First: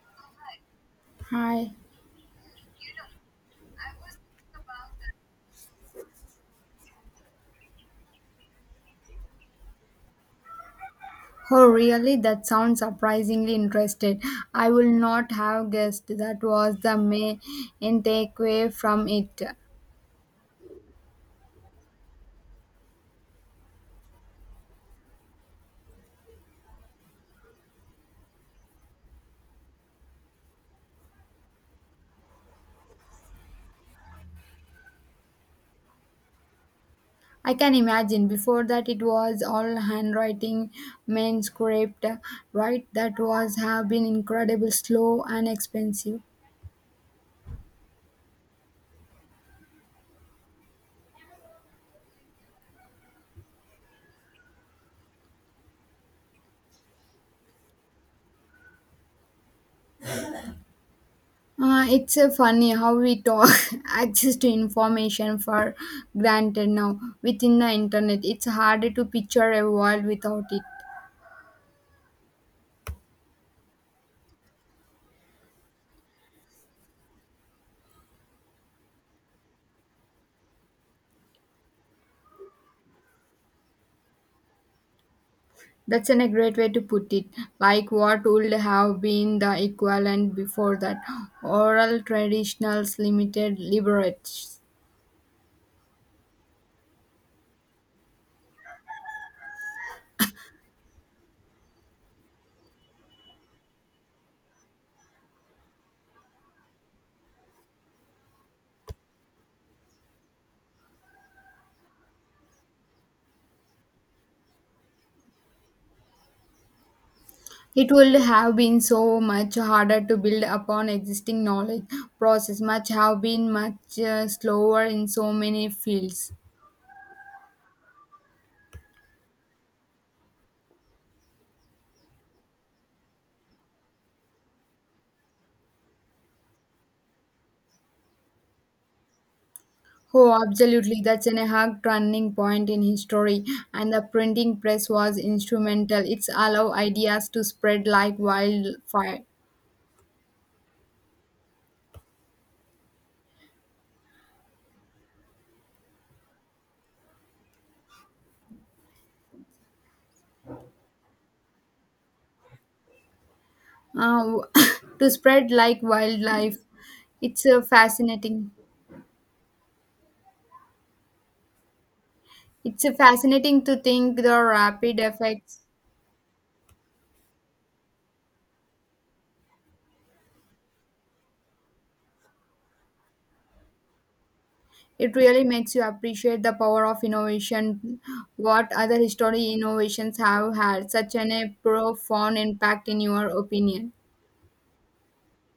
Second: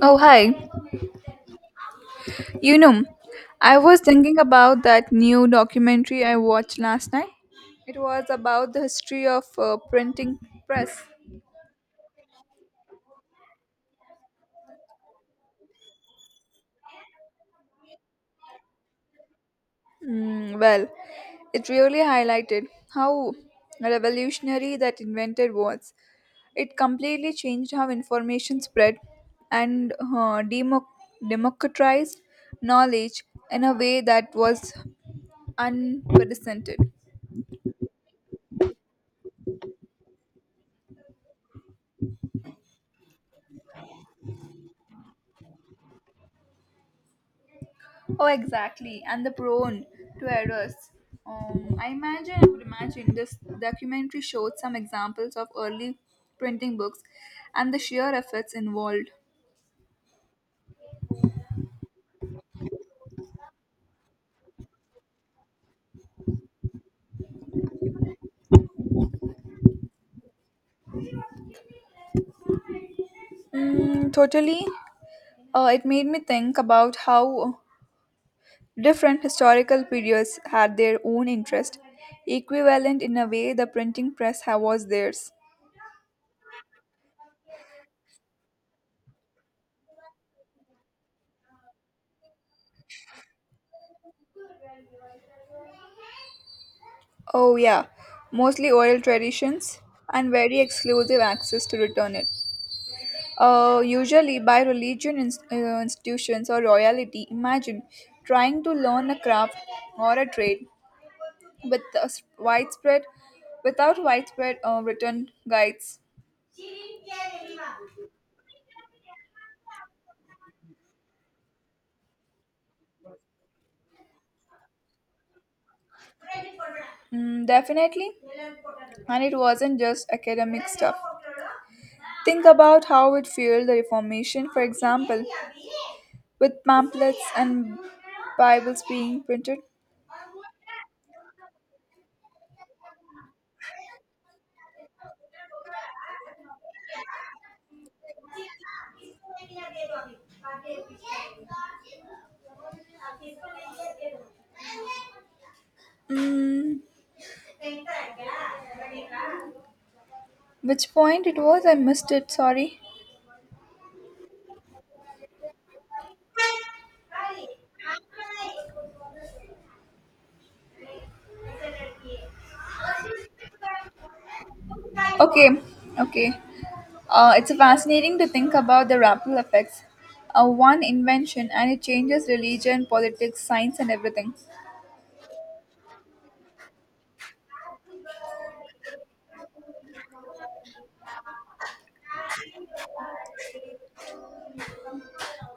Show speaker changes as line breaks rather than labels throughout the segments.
Oh, hi.
Hi.
You know, I was thinking about that new documentary I watched last night. It was about the history of printing press.
Oh, really? That sounds surprisingly interested. I will not have guessed that was the main takeaway from it.
Mm, well, it really highlighted how revolutionary that invented was. It completely changed how information spread and democratized knowledge in a way that was unprecedented.
I can imagine. Before that, it was all handwriting, main script, right? That was have been incredible, slow and expensive.
Oh, exactly, and the prone to errors. I would imagine this documentary showed some examples of early printing books and the sheer efforts involved.
It's funny how we talk access to information for granted now. Within the internet, it's harder to picture a world without it.
Mm, totally. It made me think about how different historical periods had their own interest, equivalent in a way the printing was theirs.
That's an a great way to put it. Like what would have been the equivalent before that? Oral traditionals limited liberates.
Oh, yeah, mostly oral traditions and very exclusive access to return it. Usually by institutions or royalty. Imagine trying to learn a craft or a trade with a without widespread written guides.
It would have been so much harder to build upon existing knowledge. Process much have been much slower in so many fields.
Mm, definitely, and it wasn't just academic stuff. Think about how it fueled the Reformation, for example, with pamphlets and Bibles being printed.
Oh, absolutely. That's an a hard turning point in history, and the printing press was instrumental. It's allow ideas to spread like wildfire.
Mm, which point it was? I missed it. Sorry.
uh, to spread like wildlife. It's a fascinating. It's a fascinating to think the rapid
Okay,
effects.
okay. It's fascinating to think about the ripple effects. One invention and it changes religion, politics, science, and everything.
It really makes you appreciate the power of innovation. What other history innovations have had such an a profound impact in your opinion?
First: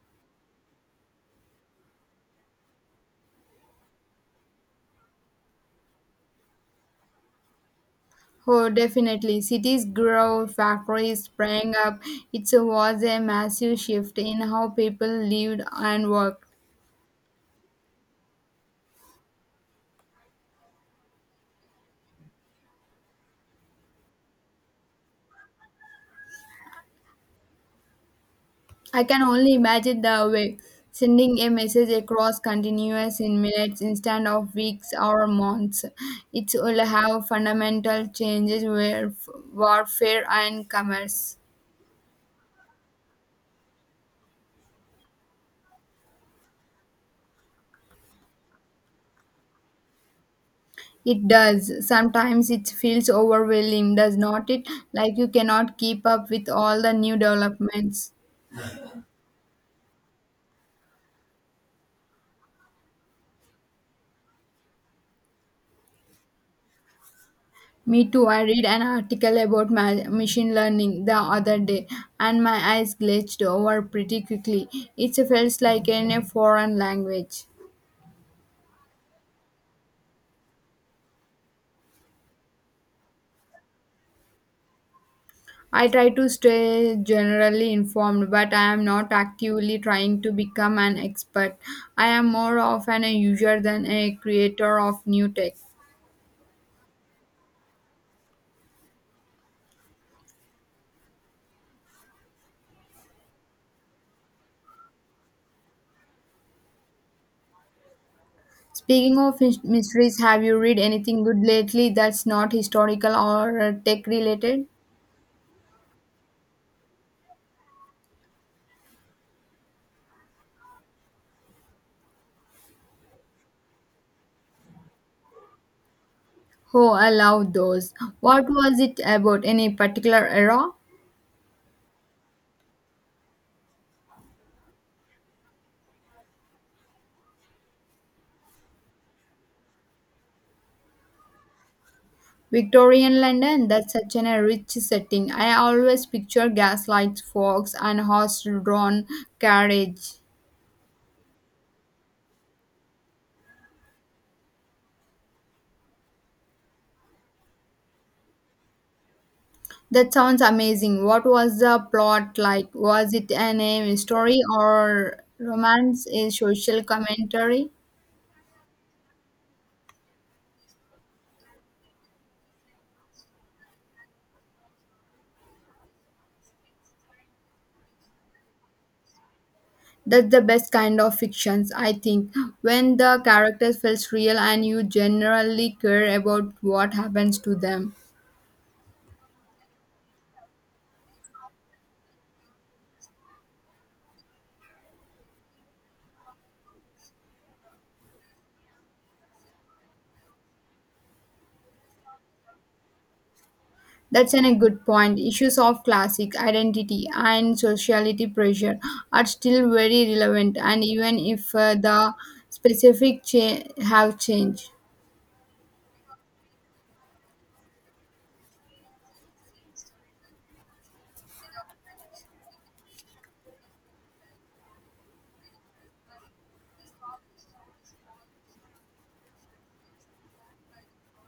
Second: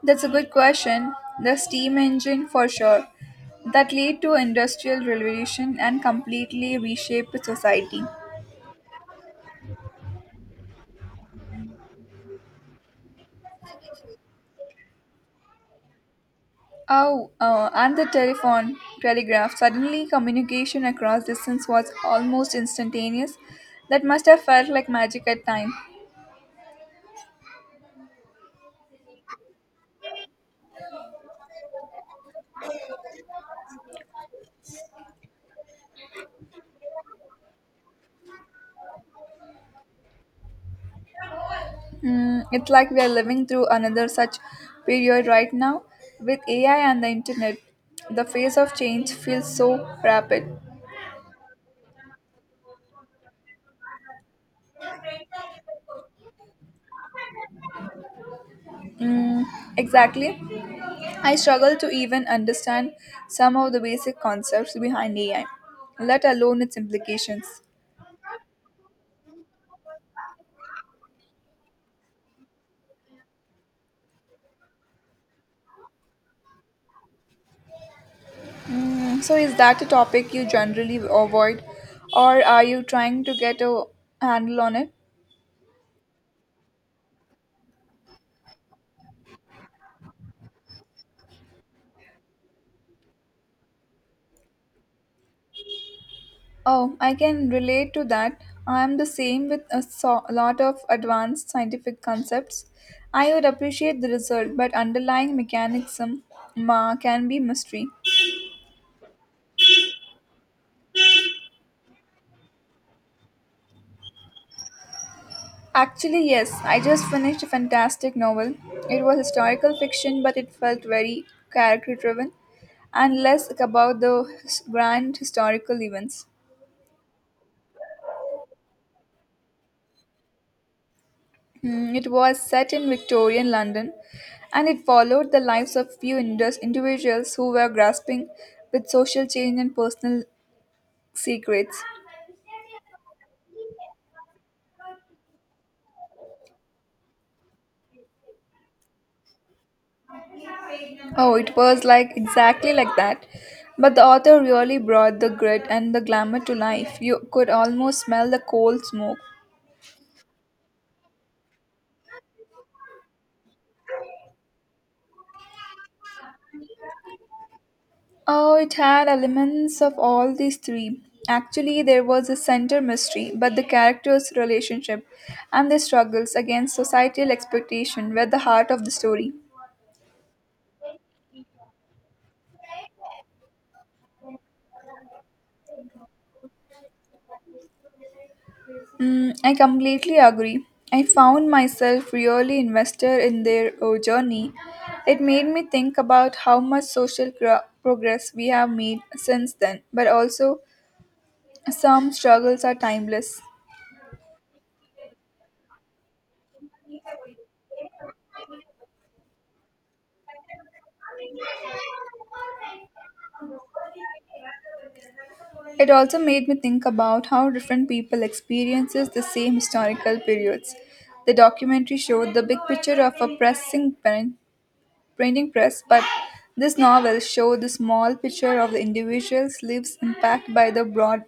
That's a good question. The steam engine, for sure, that led to industrial revolution and completely reshaped society.
Oh, definitely. Cities grow, factories sprang up. It was a massive shift in how people lived and worked.
Oh, and the telephone, telegraph. Suddenly, communication across distance was almost instantaneous. That must have felt like magic at time.
I can only imagine the way sending a message across continuous in minutes instead of weeks or months. It will have fundamental changes where warfare and commerce.
Mm, it's like we are living through another such period right now. With AI and the internet, the pace of change feels so rapid.
It does. Sometimes it feels overwhelming, does not it? Like you cannot keep up with all the new developments.
Mm, exactly. I struggle to even understand some of the basic concepts behind AI, let alone its implications.
Me too. I read an article about machine learning the other day, and my eyes glitched over pretty quickly. It feels like in a foreign language.
Mm, so is that a topic you generally avoid or are you trying to get a handle on it?
I try to stay generally informed, but I am not actively trying to become an expert. I am more of an user than a creator of new tech.
Oh, I can relate to that. I am the same with a lot of advanced scientific concepts. I would appreciate the result, but underlying mechanism can be mystery.
Speaking of mysteries, have you read anything good lately that's not historical or tech related?
Actually, yes, I just finished a fantastic novel. It was historical fiction, but it felt very character driven and less about the grand historical events.
Oh, I love those. What was it about? Any particular era?
Mm, it was set in Victorian London and it followed the lives of few individuals who were grasping with social change and personal secrets.
Victorian London, that's such an, a rich setting. I always picture gaslights, fogs, and horse drawn carriage.
Oh, it was like exactly like that. But the author really brought the grit and the glamour to life. You could almost smell the coal smoke.
That sounds amazing. What was the plot like? Was it an a story or romance, a social commentary?
Oh, it had elements of all these three. Actually, there was a center mystery, but the characters' relationship and their struggles against societal expectation were the heart of the story.
That's the best kind of fictions, I think. When the characters feels real and you generally care about what happens to them.
Mm, I completely agree. I found myself really invested in their journey. It made me think about how much social progress we have made since then, but also some struggles are timeless.
That's an, a good point. Issues of classic identity and sociality pressure are still very relevant, and even if the have changed.
It also made me think about how different people experiences the same historical periods. The documentary showed the big picture of a printing press, but this novel showed the small picture of the individual's lives impacted by the broad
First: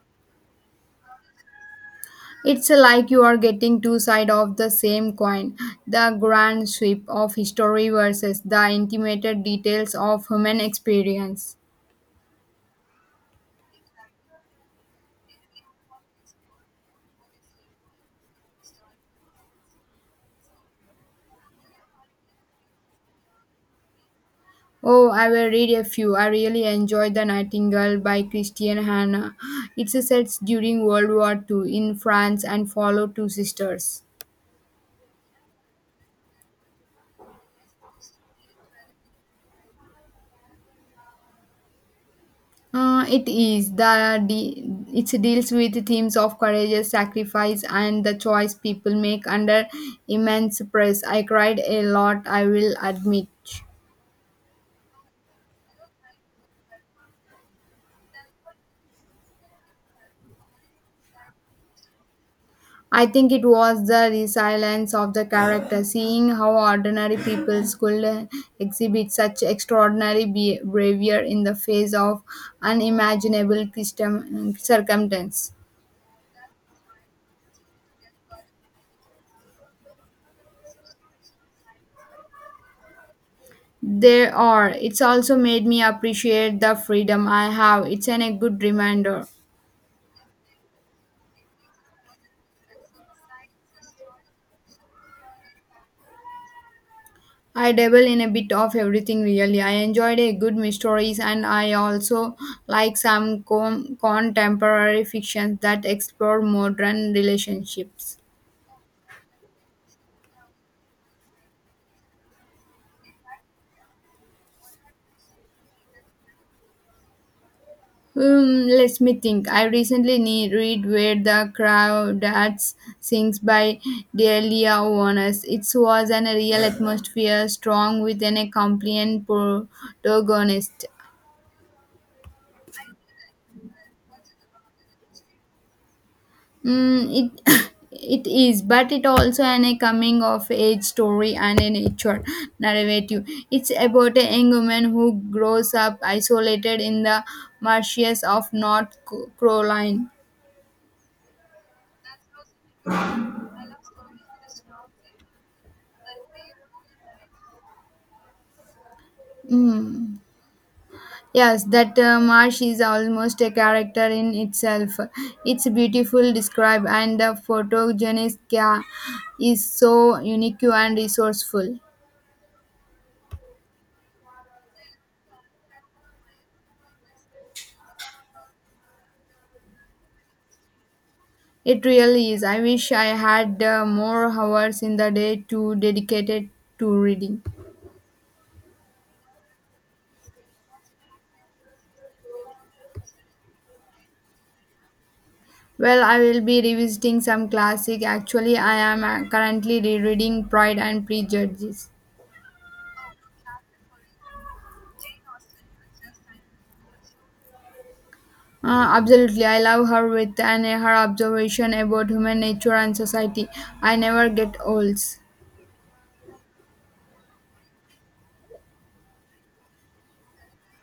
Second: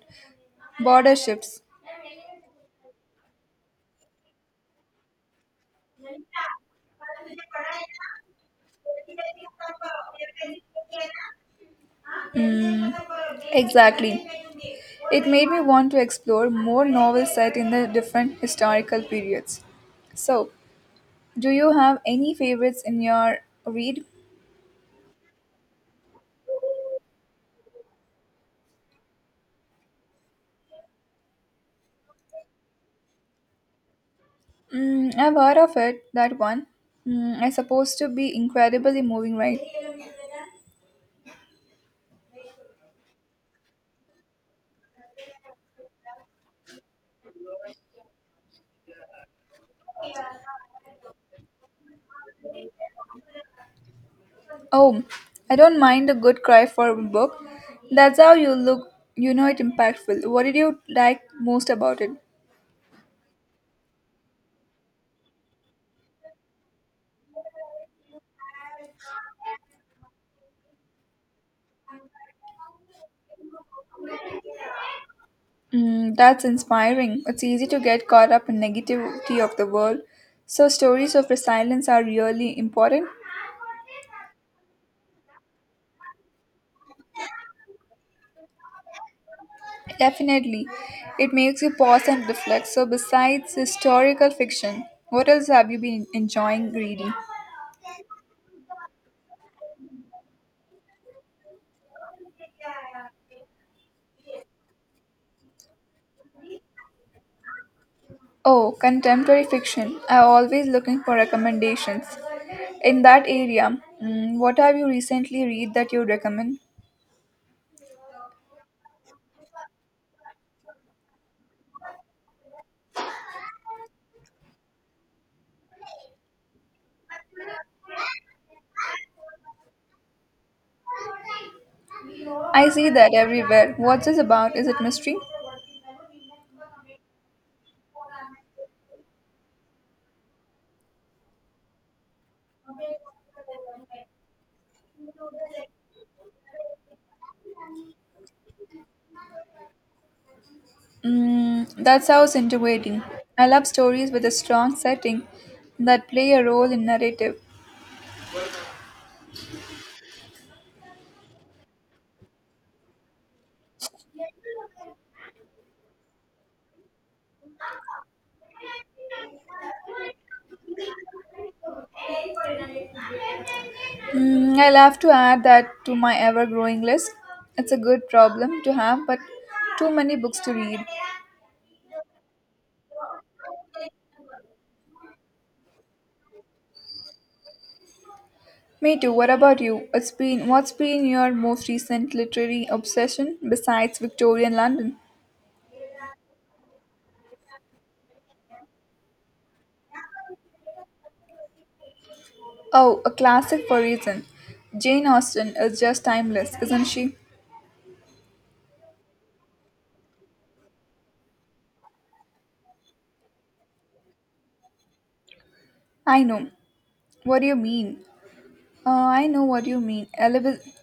border shifts.
It's like you are getting two sides of the same coin the grand sweep of history versus the intimate details of human experience.
Mm, exactly. It made me want to explore more novels set in the different historical periods. So, do you have any favorites in your read?
Oh, I will read a few. I really enjoyed The Nightingale by Christian Hannah. It's set during World War II in France and follows two sisters.
Mm, I've heard of it, that one. Mm, it's supposed to be incredibly moving, right?
It is it deals with the themes of courage, sacrifice, and the choice people make under immense press. I cried a lot, I will admit.
Oh, I don't mind a good cry for a book. That's how you look, you know it impactful. What did you like most about it?
I think it was the resilience of the character, seeing how ordinary people could exhibit such extraordinary behavior in the face of unimaginable circumstance.
Mm, that's inspiring. It's easy to get caught up in negativity of the world. So stories of resilience are really important.
There are. It's also made me appreciate the freedom I have. It's an, a good reminder.
Definitely. It makes you pause and reflect. So besides historical fiction, what else have you been enjoying reading?
I dabble in a bit of everything really. I enjoyed a good mysteries and I also like some contemporary fictions that explore modern relationships.
Oh, contemporary fiction. I'm always looking for recommendations. In that area, mm, what have you recently read that you recommend?
Let me think. I recently need read Where the Crowd Dance Sings by Delia Warnes. It was an a real atmosphere strong with an a compliant protagonist.
I see that everywhere. What's this about? Is it mystery?
Mm, it it is, but it also an a coming of age story and a nature narrative. It's about a young woman who grows up isolated in the marshes of Carolina.
Mm, that sounds intriguing. I love stories with a strong setting that play a role in narrative.
Mm. Yes, that marsh is almost a character in itself. It's beautiful described, and the photogenic is so unique and resourceful.
Mm, I'll have to add that to my ever growing list. It's a good problem to have, but too many books to read.
It really is. I wish I had more hours in the day to dedicated to reading.
Me too. What about you? It's been What's been your most recent literary obsession besides Victorian London?
Well, I will be revisiting some classic. Actually, I am currently rereading Pride and Prejudice.
Oh, a classic for reason. Jane Austen is just timeless, isn't she?
Absolutely, I love her with and her observation about human nature and society. I never get old.
I know. What do you mean? I know what you mean.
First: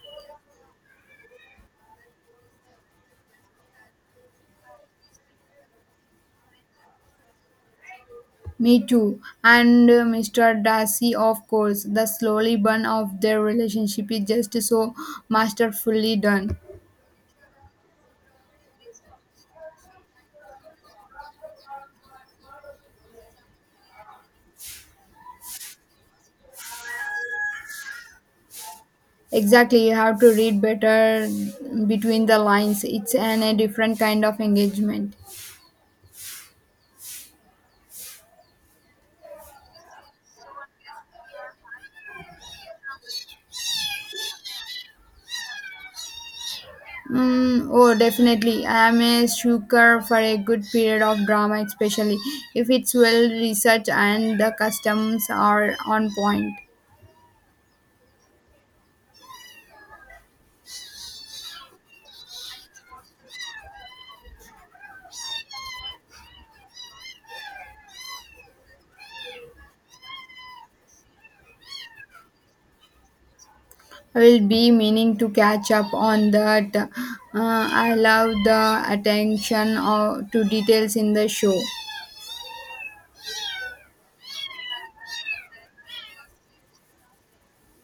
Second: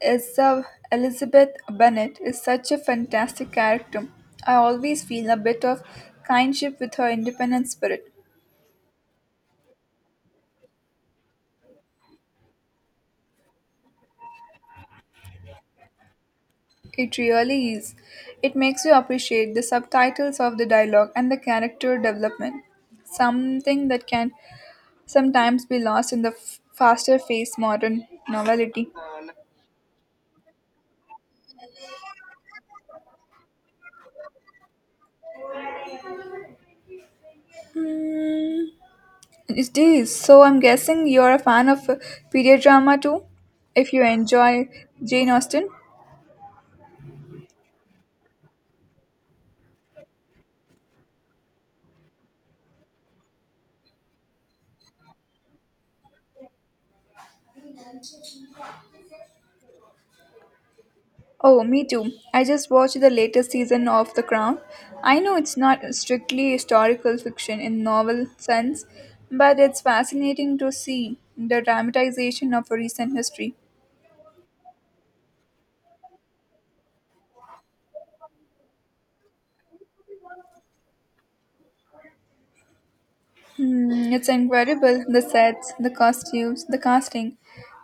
is, uh, Elizabeth Bennet is such a fantastic character. I always feel a bit of kinship with her independent spirit.
Me too. And Mr. Darcy, of course, the slowly burn of their relationship is just so masterfully done.
It really is. It makes you appreciate the subtitles of the dialogue and the character development, something that can sometimes be lost in the faster paced modern novelty.
Exactly, you have to read better between the lines. It's an, a different kind of engagement.
Hmm, it is. So I'm guessing you're a fan of period drama too, if you enjoy Jane Austen.
Mm, oh, definitely. I am a sucker for a good period of drama, especially if it's well researched and the customs are on point.
Oh, me too. I just watched the latest season of The Crown. I know it's not strictly historical fiction in novel sense, but it's fascinating to see the dramatization of recent history.
I will be meaning to catch up on that. I love the attention to details in the show.
Hmm, it's incredible the sets, the costumes, the casting.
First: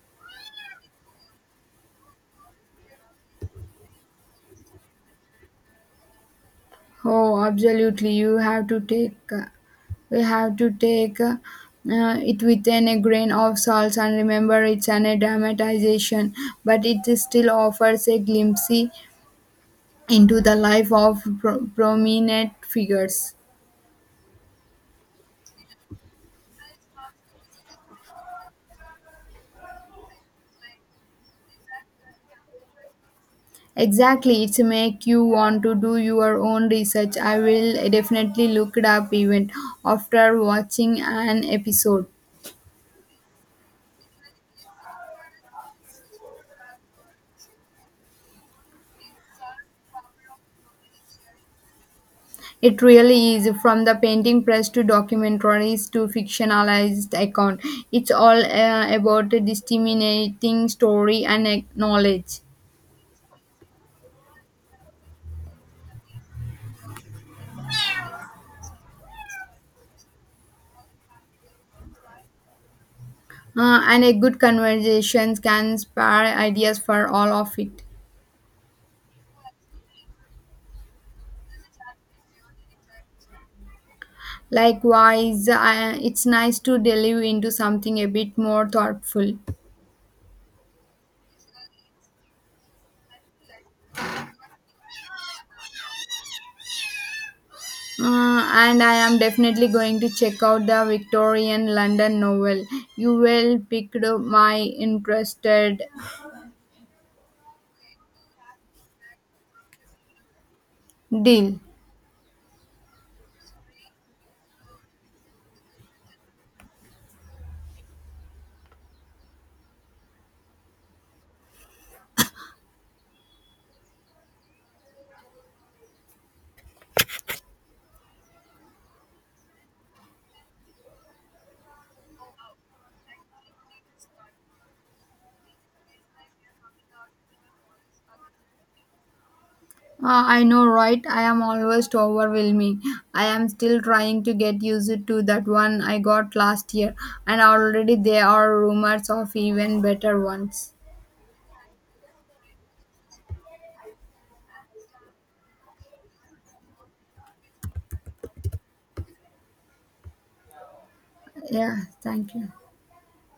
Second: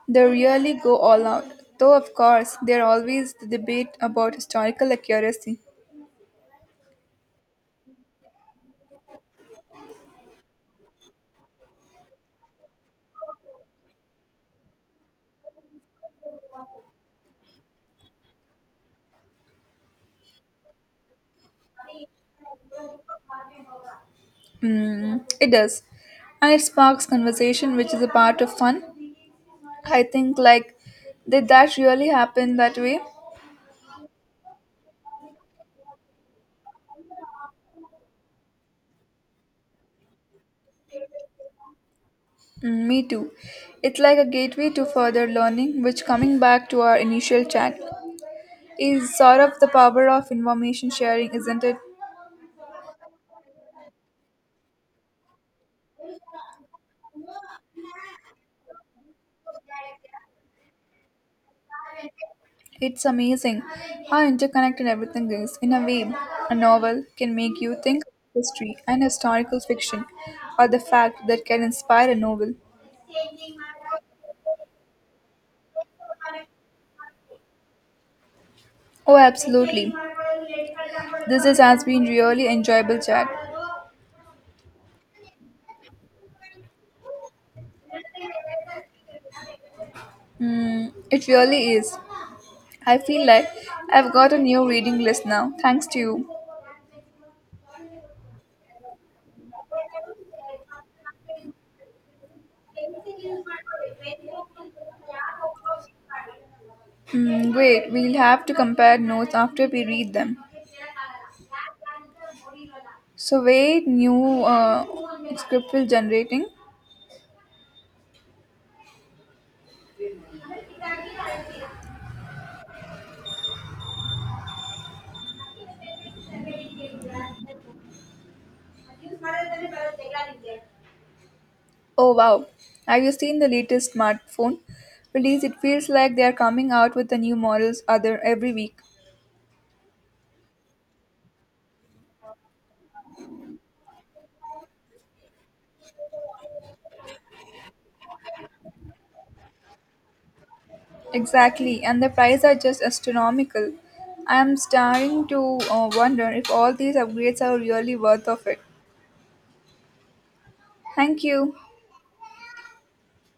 They really go all out. Though, of course, there always the debate about historical accuracy.
Oh, absolutely. You have to we have to take it within a grain of salt and remember it's an a dramatization, but it still offers a glimpse into the life of prominent figures.
Hmm, it does. And it sparks conversation, which is a part of fun. I think like did that really happen that way?
Exactly, it's make you want to do your own research. I will definitely look it up even after watching an episode.
Mm, me too. It's like a gateway to further learning, which coming back to our initial chat is sort of the power of information sharing, isn't it?
It really is, from the painting press to documentaries to fictionalized account. It's all about a disseminating story and knowledge.
It's amazing how interconnected everything is. In a way, a novel can make you think of history and historical fiction, or the fact that can inspire a novel.
And a good conversation can spare ideas for all of it.
Oh, absolutely. Has been really enjoyable chat.
Likewise, it's nice to delve into something a bit more thoughtful.
Mm, it really is. I feel like I've got a new reading list now, thanks to you.
And I am definitely going to check out the Victorian London novel. You will pick my interested
Hmm, wait, we'll have to compare notes after we read them.
deal.
So, wait, new script will generating. Oh wow, have you seen the latest smartphone release? It feels like they are coming out with the new models other every week.
I know, right? I am always overwhelming. I am still trying to get used to that one I got last year, and already there are rumors of even better ones.
Exactly, and the prices are just astronomical. I am starting to wonder if all these upgrades are really worth of it. Thank you.
Yeah, thank you.